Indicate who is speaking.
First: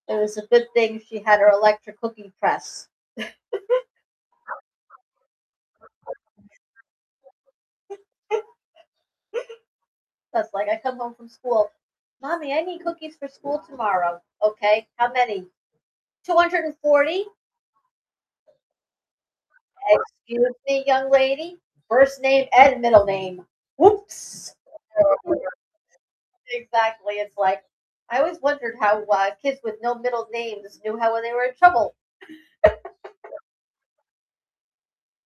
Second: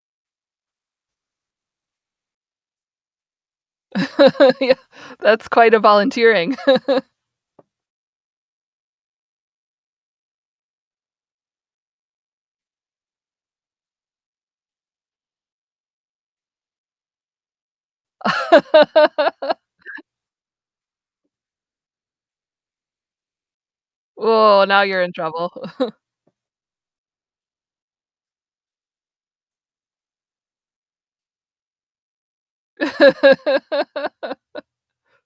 Speaker 1: It was a good thing she had her electric cookie press.
Speaker 2: Yeah, that's quite a volunteering.
Speaker 1: That's like, I come home from school, "Mommy, I need cookies for school tomorrow." "Okay, how many?" "240." "Excuse me, young lady, first name and middle name." "Whoops."
Speaker 2: Whoa, now you're in
Speaker 1: [unintelligible]
Speaker 2: trouble.
Speaker 1: Exactly. It's like I always wondered how, uh, kids with no middle names knew how they were in trouble.